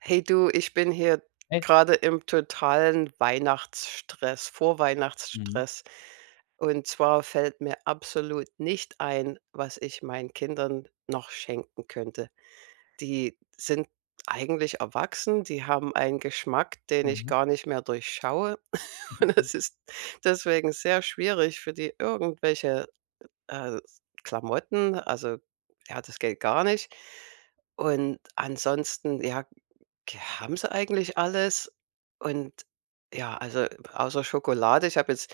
Hey du, ich bin hier Echt? gerade im totalen Weihnachtsstress, Mhm, Vorweihnachtsstress. Und zwar fällt mir absolut nicht ein, was ich meinen Kindern noch schenken könnte. Die sind eigentlich erwachsen, die haben einen Geschmack, den ich mhm, gar nicht mehr durchschaue. Und es ist deswegen sehr schwierig für die irgendwelche äh, Klamotten. Also ja, das geht gar nicht. Und ansonsten, ja, K haben sie eigentlich alles und ja, also außer Schokolade. Ich habe jetzt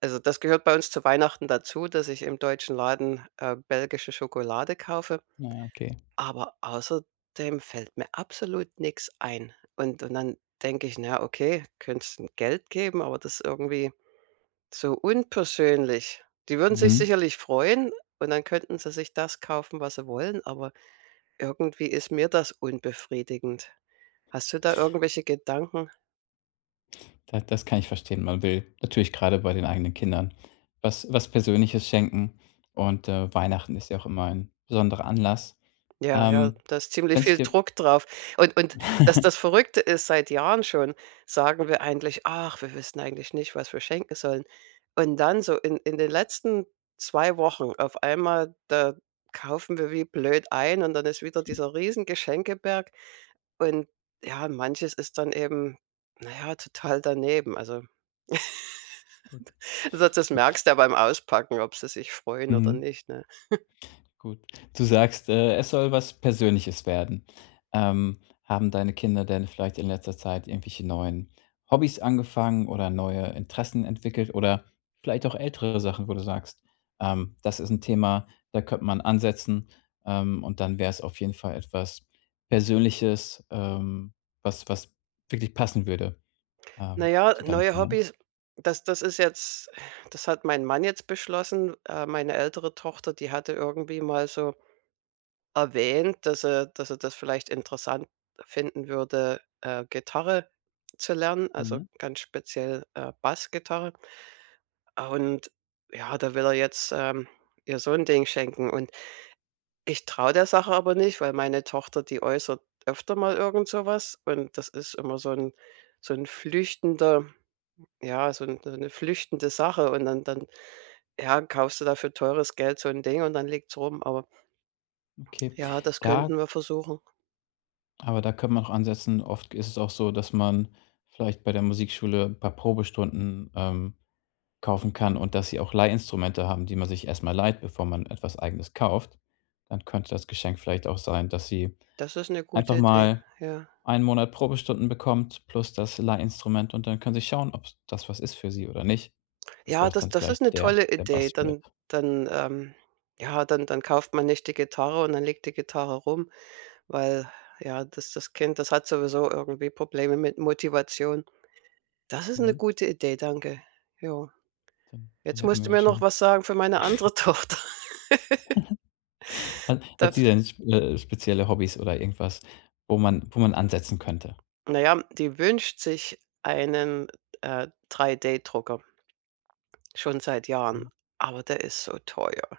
Also das gehört bei uns zu Weihnachten dazu, dass ich im deutschen Laden, belgische Schokolade kaufe, ja, okay. aber außerdem fällt mir absolut nichts ein. Und dann denke ich: „Na ja, okay, könntest 'n Geld geben, aber das ist irgendwie so unpersönlich.“ Die würden sich Mhm. sicherlich freuen und dann könnten sie sich das kaufen, was sie wollen, aber irgendwie ist mir das unbefriedigend. Hast du da irgendwelche Gedanken? Da das kann ich verstehen. Man will natürlich gerade bei den eigenen Kindern was Persönliches schenken und, Weihnachten ist ja auch immer ein besonderer Anlass. Ja, ja, Ähm, da ist ziemlich Wenn es viel dir Druck drauf. Und dass das Verrückte ist, seit Jahren schon sagen wir eigentlich: „Ach, wir wissen eigentlich nicht, was wir schenken sollen.“ Und dann so in den letzten 2 Wochen auf einmal, da kaufen wir wie blöd ein und dann ist wieder dieser riesen Geschenkeberg. Und ja, manches ist dann eben, na ja, total daneben. Also, gut. das merkst du ja beim Auspacken, ob sie sich freuen oder Mhm. nicht, ne? Gut. Du sagst, es soll was Persönliches werden. Haben deine Kinder denn vielleicht in letzter Zeit irgendwelche neuen Hobbys angefangen oder neue Interessen entwickelt oder vielleicht auch ältere Sachen, wo du sagst, das ist ein Thema, da könnte man ansetzen, und dann wäre es auf jeden Fall etwas Persönliches, was wirklich passen würde, Na ja, zu deinen neue Kindern? Hobbys, das das ist jetzt das hat mein Mann jetzt beschlossen. Meine ältere Tochter, die hatte irgendwie mal so erwähnt, dass er das vielleicht interessant finden würde, Gitarre zu lernen, also Mhm, ganz speziell, Bassgitarre. Und ja, da will er jetzt, ihr so ein Ding schenken. Und ich traue der Sache aber nicht, weil meine Tochter, die äußert öfter mal irgend so was und das ist immer so ein flüchtender ja, so 'ne flüchtende Sache und dann, ja, kaufst du da für teures Geld so 'n Ding und dann liegt's rum, aber okay. ja, das Da könnten wir versuchen. Aber da könnte man auch ansetzen. Oft ist es auch so, dass man vielleicht bei der Musikschule 'n paar Probestunden, kaufen kann und dass sie auch Leihinstrumente haben, die man sich erst mal leiht, bevor man etwas Eigenes kauft. Dann könnte das Geschenk vielleicht auch sein, dass sie Das ist 'ne gute einfach Idee, mal ja. einen Monat Probestunden bekommt plus das Leihinstrument und dann können sie schauen, ob das was ist für sie oder nicht, bevor Ja, es das dann das gleich ist 'ne der tolle der Idee. Bass wird. Dann ja, dann kauft man nicht die Gitarre und dann liegt die Gitarre rum, weil, ja, das Kind, das hat sowieso irgendwie Probleme mit Motivation. Das ist 'ne Mhm. gute Idee, danke. Ja. Dann Jetzt hätten musst wir du ja mir noch schon was sagen für meine andere Tochter. Hat Da hat sie denn sp spezielle Hobbys oder irgendwas, wo man ansetzen könnte? Na ja, die wünscht sich einen, 3D-Drucker, schon seit Jahren, Mhm, aber der ist so teuer.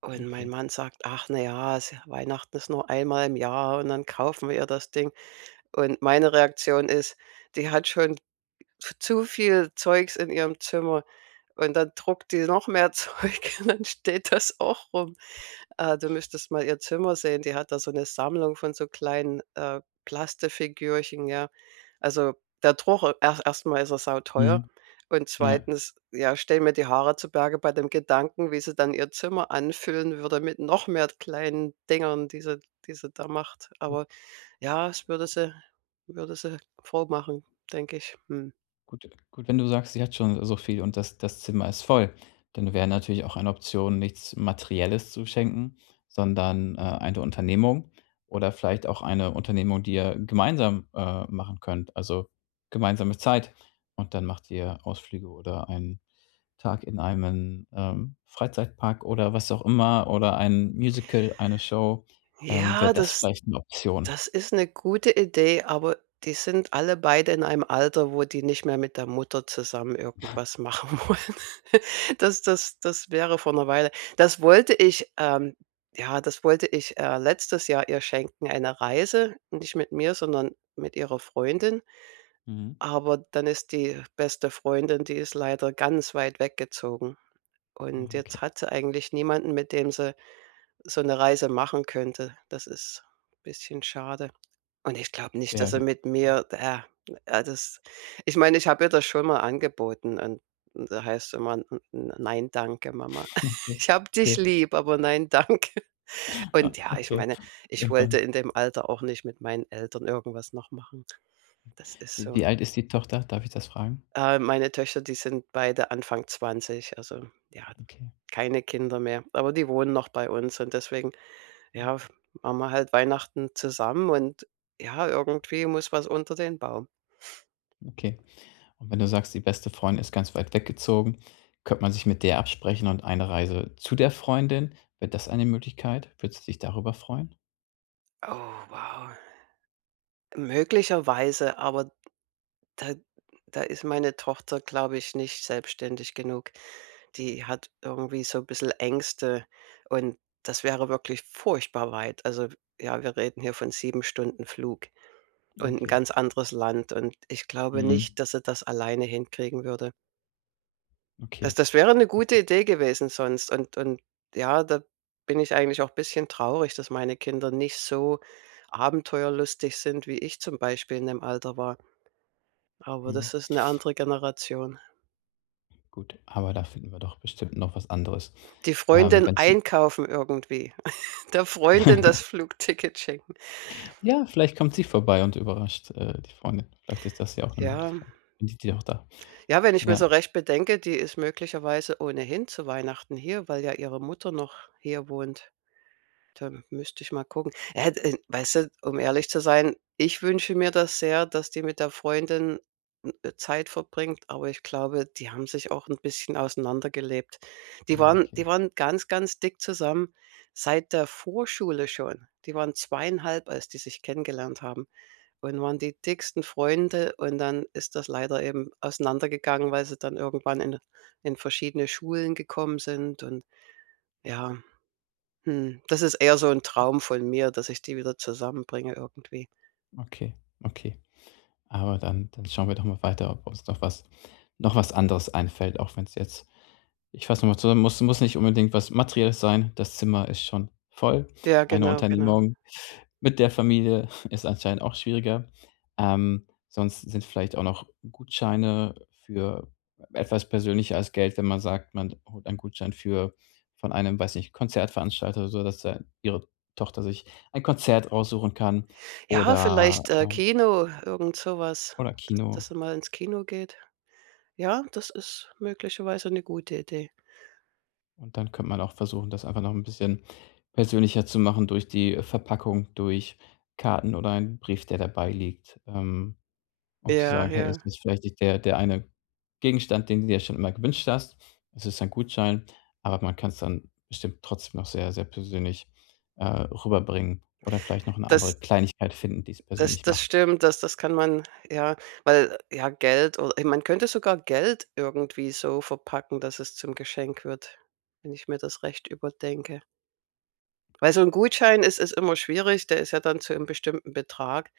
Und mein okay. Mann sagt: „Ach, na ja, ja Weihnachten ist nur einmal im Jahr und dann kaufen wir ihr das Ding.“ Und meine Reaktion ist, die hat schon zu viel Zeugs in ihrem Zimmer und dann druckt die noch mehr Zeug und dann steht das auch rum. Du müsstest mal ihr Zimmer sehen. Die hat da so eine Sammlung von so kleinen, Plastikfigürchen, ja. Also, der Druck erst mal ist er sauteuer Mhm, und ja. zweitens, ja, stellen mir die Haare zu Berge bei dem Gedanken, wie sie dann ihr Zimmer anfüllen würde mit noch mehr kleinen Dingern, die sie da macht. Aber ja, es würde sie froh machen, denke ich. Mhm. Gut gut, wenn du sagst, sie hat schon so viel und das Zimmer ist voll, dann wäre natürlich auch eine Option, nichts Materielles zu schenken, sondern, eine Unternehmung oder vielleicht auch eine Unternehmung, die ihr gemeinsam, machen könnt, also gemeinsame Zeit. Und dann macht ihr Ausflüge oder einen Tag in einem, Freizeitpark oder was auch immer oder ein Musical, eine Show. Wäre Ja, das vielleicht eine Option? das ist eine gute Idee, aber die sind alle beide in einem Alter, wo die nicht mehr mit der Mutter zusammen irgendwas machen wollen. Das wäre vor einer Weile, das wollte ich, ja, das wollte ich, letztes Jahr ihr schenken, eine Reise, nicht mit mir, sondern mit ihrer Freundin. Mhm. Aber dann ist die beste Freundin, die ist leider ganz weit weggezogen. Ja, Und okay. jetzt hat sie eigentlich niemanden, mit dem sie so eine Reise machen könnte. Das ist ein bisschen schade. Und ich glaube nicht, Ja, dass er mit mir da ja, das ich meine, ich habe ihr das schon mal angeboten und da heißt immer: „N n nein, danke, Mama. okay. Ich habe dich Okay. lieb, aber nein, danke.“ Und ja, ich okay. meine, ich wollte Irgendwann in dem Alter auch nicht mit meinen Eltern irgendwas noch machen. Das ist Wie so. wie alt ist die Tochter? Darf ich das fragen? Meine Töchter, die sind beide Anfang 20, also, ja, Okay, keine Kinder mehr, aber die wohnen noch bei uns und deswegen, ja, f machen wir halt Weihnachten zusammen und ja, irgendwie muss was unter den Baum. okay. Und wenn du sagst, die beste Freundin ist ganz weit weggezogen, könnte man sich mit der absprechen und eine Reise zu der Freundin? Wäre das eine Möglichkeit? Würdest du dich darüber freuen? Oh, wow. Möglicherweise, aber da da ist meine Tochter, glaube ich, nicht selbstständig genug. Die hat irgendwie so 'n bisschen Ängste und das wäre wirklich furchtbar weit. Also, ja, wir reden hier von 7 Stunden Flug und ein Okay. ganz anderes Land und ich glaube Mhm. nicht, dass sie das alleine hinkriegen würde. Das Okay. das wäre eine gute Idee gewesen sonst und ja, da bin ich eigentlich auch ein bisschen traurig, dass meine Kinder nicht so abenteuerlustig sind, wie ich zum Beispiel in dem Alter war. Aber Mhm. das ist eine andere Generation. Gut, aber da finden wir doch bestimmt noch was anderes. Die Freundin Wenn's einkaufen irgendwie, der Freundin das Flugticket schenken. ja, vielleicht kommt sie vorbei und überrascht, die Freundin. Vielleicht ist das ja auch eine Ja. Möglichkeit. Vielleicht die auch da. Ja, wenn ich mir Ja. so recht bedenke, die ist möglicherweise ohnehin zu Weihnachten hier, weil ja ihre Mutter noch hier wohnt. Da müsste ich mal gucken. Weißt du, um ehrlich zu sein, ich wünsche mir das sehr, dass die mit der Freundin Zeit verbringt, aber ich glaube, die haben sich auch ein bisschen auseinandergelebt. Die Ja, waren die okay, waren ganz, ganz dick zusammen seit der Vorschule schon. Die waren zweieinhalb, als die sich kennengelernt haben und waren die dicksten Freunde und dann ist das leider eben auseinandergegangen, weil sie dann irgendwann in verschiedene Schulen gekommen sind und ja. Das ist eher so 'n Traum von mir, dass ich die wieder zusammenbringe irgendwie. okay, okay. Aber dann schauen wir doch mal weiter, ob uns noch was anderes einfällt, auch wenn es jetzt ich fasse noch mal zusammen, muss nicht unbedingt was Materielles sein. Das Zimmer ist schon voll. Ja, Eine genau, genau. Unternehmung mit der Familie ist anscheinend auch schwieriger. Sonst sind vielleicht auch noch Gutscheine für etwas persönlicher als Geld, wenn man sagt, man holt einen Gutschein für von einem, weiß nicht, Konzertveranstalter oder so, dass da ihre Tochter sich ein Konzert raussuchen kann Ja, oder, vielleicht, ähm Kino, irgend so was, oder dass Kino. dass er mal ins Kino geht. Ja, das ist möglicherweise 'ne gute Idee. Und dann könnte man auch versuchen, das einfach noch ein bisschen persönlicher zu machen durch die Verpackung, durch Karten oder einen Brief, der dabei liegt, um zu Ja, sagen: „Hey, es ja. ist vielleicht nicht der eine Gegenstand, den du dir schon immer gewünscht hast. Es ist ein Gutschein“, aber man kann es dann bestimmt trotzdem noch sehr, sehr persönlich, rüberbringen oder vielleicht noch eine andere Das Kleinigkeit finden, die es das persönlich das macht. stimmt, das kann man ja, weil ja, Geld oder man könnte sogar Geld irgendwie so verpacken, dass es zum Geschenk wird, wenn ich mir das recht überdenke. Weil so 'n Gutschein ist immer schwierig, der ist ja dann zu 'nem bestimmten Betrag.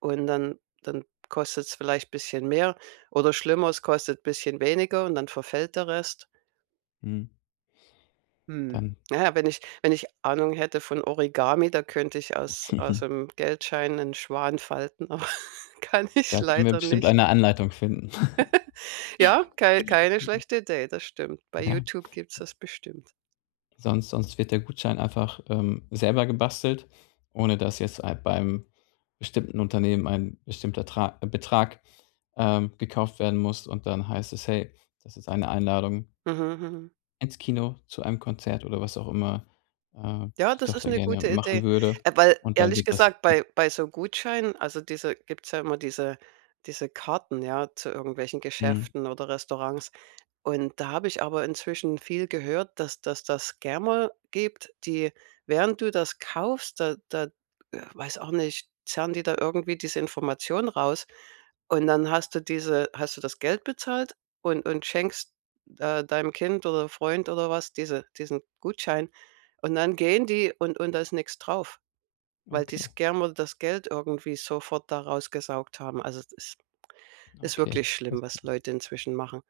Und dann kostet es vielleicht ein bisschen mehr oder schlimmer, es kostet ein bisschen weniger und dann verfällt der Rest. Mhm, Hm, dann na ja, wenn ich Ahnung hätte von Origami, da könnte ich aus 'm Geldschein einen Schwan falten, aber kann ich da können wir leider bestimmt nicht. eine Anleitung finden. Ja, keine schlechte Idee, das stimmt. Bei Ja. YouTube gibt's das bestimmt. Sonst wird der Gutschein einfach, selber gebastelt, ohne dass jetzt ein beim bestimmten Unternehmen ein bestimmter Tra Betrag, gekauft werden muss und dann heißt es: „Hey, das ist eine Einladung Mhm, mhm. ins Kino, zu einem Konzert“ oder was auch immer, äh, Ja, die das ist Tochter eine gerne gute Idee. machen würde. Weil Und dann ehrlich wird das gesagt, ge bei so Gutscheinen also diese gibt's ja immer diese Karten, ja, zu irgendwelchen mhm, Geschäften oder Restaurants. Und da habe ich aber inzwischen viel gehört, dass das Scammer gibt, die während du das kaufst, da, weiß auch nicht, zerren die da irgendwie diese Information raus. Und dann hast du das Geld bezahlt und schenkst, deinem Kind oder Freund oder was diesen Gutschein. Und dann gehen die und da ist nix drauf, weil die okay, Scammer das Geld irgendwie sofort da rausgesaugt haben. Also, es ist okay, wirklich das schlimm, was Leute inzwischen machen.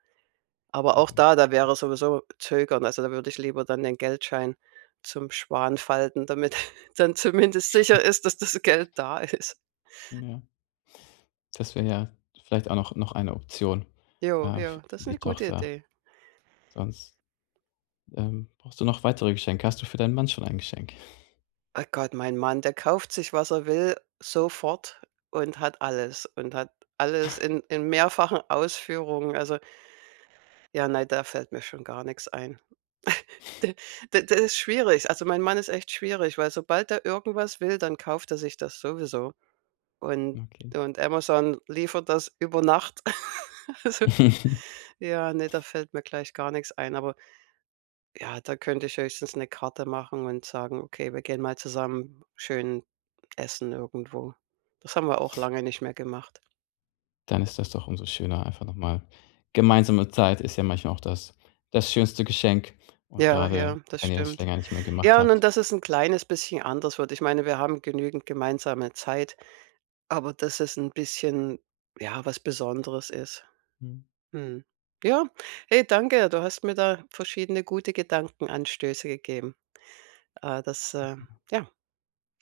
Aber auch da definitiv, da wäre sowieso zögern. Also, da würde ich lieber dann den Geldschein zum Schwan falten, damit dann zumindest sicher ist, dass das Geld da ist. ja. Das wäre ja vielleicht auch noch eine Option, Jo, f jo, das für ist eine die gute Tochter. Idee. Sonst brauchst du noch weitere Geschenke? Hast du für deinen Mann schon ein Geschenk? Oh Gott, mein Mann, der kauft sich, was er will, sofort und hat alles in mehrfachen Ausführungen. Also, ja, nein, da fällt mir schon gar nichts ein. D d das ist schwierig. Also, mein Mann ist echt schwierig, weil sobald er irgendwas will, dann kauft er sich das sowieso. Und Okay. und Amazon liefert das über Nacht. Also, ja, ne, da fällt mir gleich gar nichts ein. Aber ja, da könnte ich höchstens eine Karte machen und sagen: „Okay, wir gehen mal zusammen schön essen irgendwo.“ Das haben wir auch lange nicht mehr gemacht. Dann ist das doch umso schöner, einfach nochmal gemeinsame Zeit ist ja manchmal auch das das schönste Geschenk und Ja, gerade ja, das wenn ihr das schon stimmt. länger nicht mehr gemacht Ja, und habt. das ist ein kleines bisschen anders wird. Ich meine, wir haben genügend gemeinsame Zeit. Aber dass es ein bisschen, ja, was Besonderes ist. Mhm. Mhm. Ja, hey, danke. Du hast mir da verschiedene gute Gedankenanstöße gegeben. Ah, das, ja,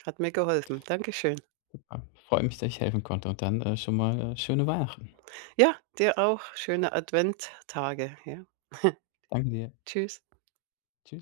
hat mir geholfen. Dankeschön. Ja, freut mich, dass ich helfen konnte und dann, schon mal, schöne Weihnachten. Ja, dir auch schöne Adventtage, ja. Danke dir. Tschüss. Tschüss.